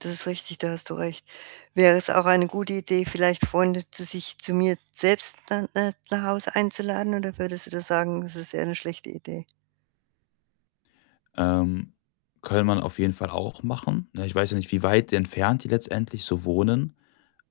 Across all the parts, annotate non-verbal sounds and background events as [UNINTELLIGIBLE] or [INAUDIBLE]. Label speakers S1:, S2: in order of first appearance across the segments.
S1: Das ist richtig, da hast du recht. Wäre es auch eine gute Idee, vielleicht Freunde zu sich zu mir selbst, äh, n nach Hause einzuladen oder würdest du da sagen, das ist eher 'ne schlechte Idee?
S2: Ähm, könnte man auf jeden Fall auch machen, ne? Ich weiß ja nicht, wie weit entfernt die letztendlich so wohnen.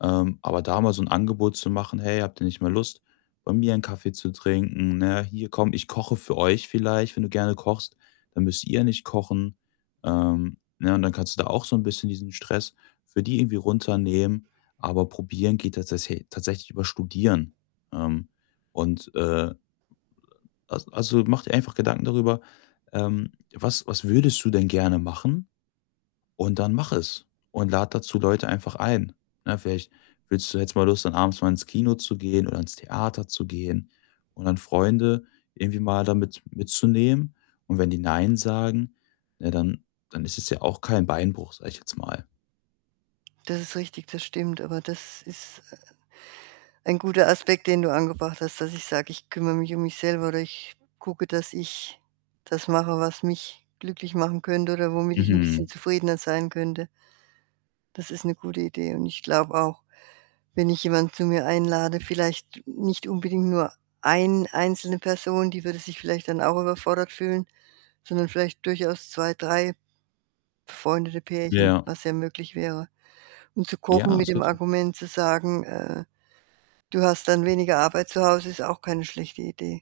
S2: Ähm, aber da mal so 'n Angebot zu machen: „Hey, habt ihr nicht mal Lust, bei mir 'nen Kaffee zu trinken, ne? Hier komm, ich koche für euch.“, vielleicht, wenn du gerne kochst, „dann müsst ihr nicht kochen,“ ähm, ne? Und dann kannst du da auch so 'n bisschen diesen Stress für die irgendwie runternehmen. Aber probieren geht tatsäsä tatsächlich über Studieren. Ähm, und, äh [UNINTELLIGIBLE] as also, mache dir einfach Gedanken darüber, ähm, was was würdest du denn gerne machen? Und dann mache es und lade dazu Leute einfach ein, ne? Vielleicht willst du jetzt mal los, dann abends mal ins Kino zu gehen oder ins Theater zu gehen und dann Freunde irgendwie mal da mit mitzunehmen. Und wenn die „nein“ sagen, ne, dann dann ist es ja auch kein Beinbruch, sage ich jetzt mal.
S1: Das ist richtig, das stimmt, aber das ist, äh, ein guter Aspekt, den du angebracht hast, dass ich sage: „Ich kümmere mich um mich selber“, oder „Ich gucke, dass ich das mache, was mich glücklich machen könnte oder womit ich 'n bisschen
S2: Mhm.
S1: zufriedener sein könnte.“ Das ist 'ne gute Idee. Und ich glaube auch, wenn ich jemanden zu mir einlade, vielleicht nicht unbedingt nur 1 einzelne Person, die würde sich vielleicht dann auch überfordert fühlen, sondern vielleicht durchaus 2, 3 befreundete Pärchen,
S2: Ja.
S1: was ja möglich wäre. Und zu kochen
S2: Ja,
S1: mit
S2: ist
S1: dem
S2: [UNINTELLIGIBLE]
S1: Argument zu sagen, äh: „Du hast dann weniger Arbeit zu Hause.“, ist auch keine schlechte Idee.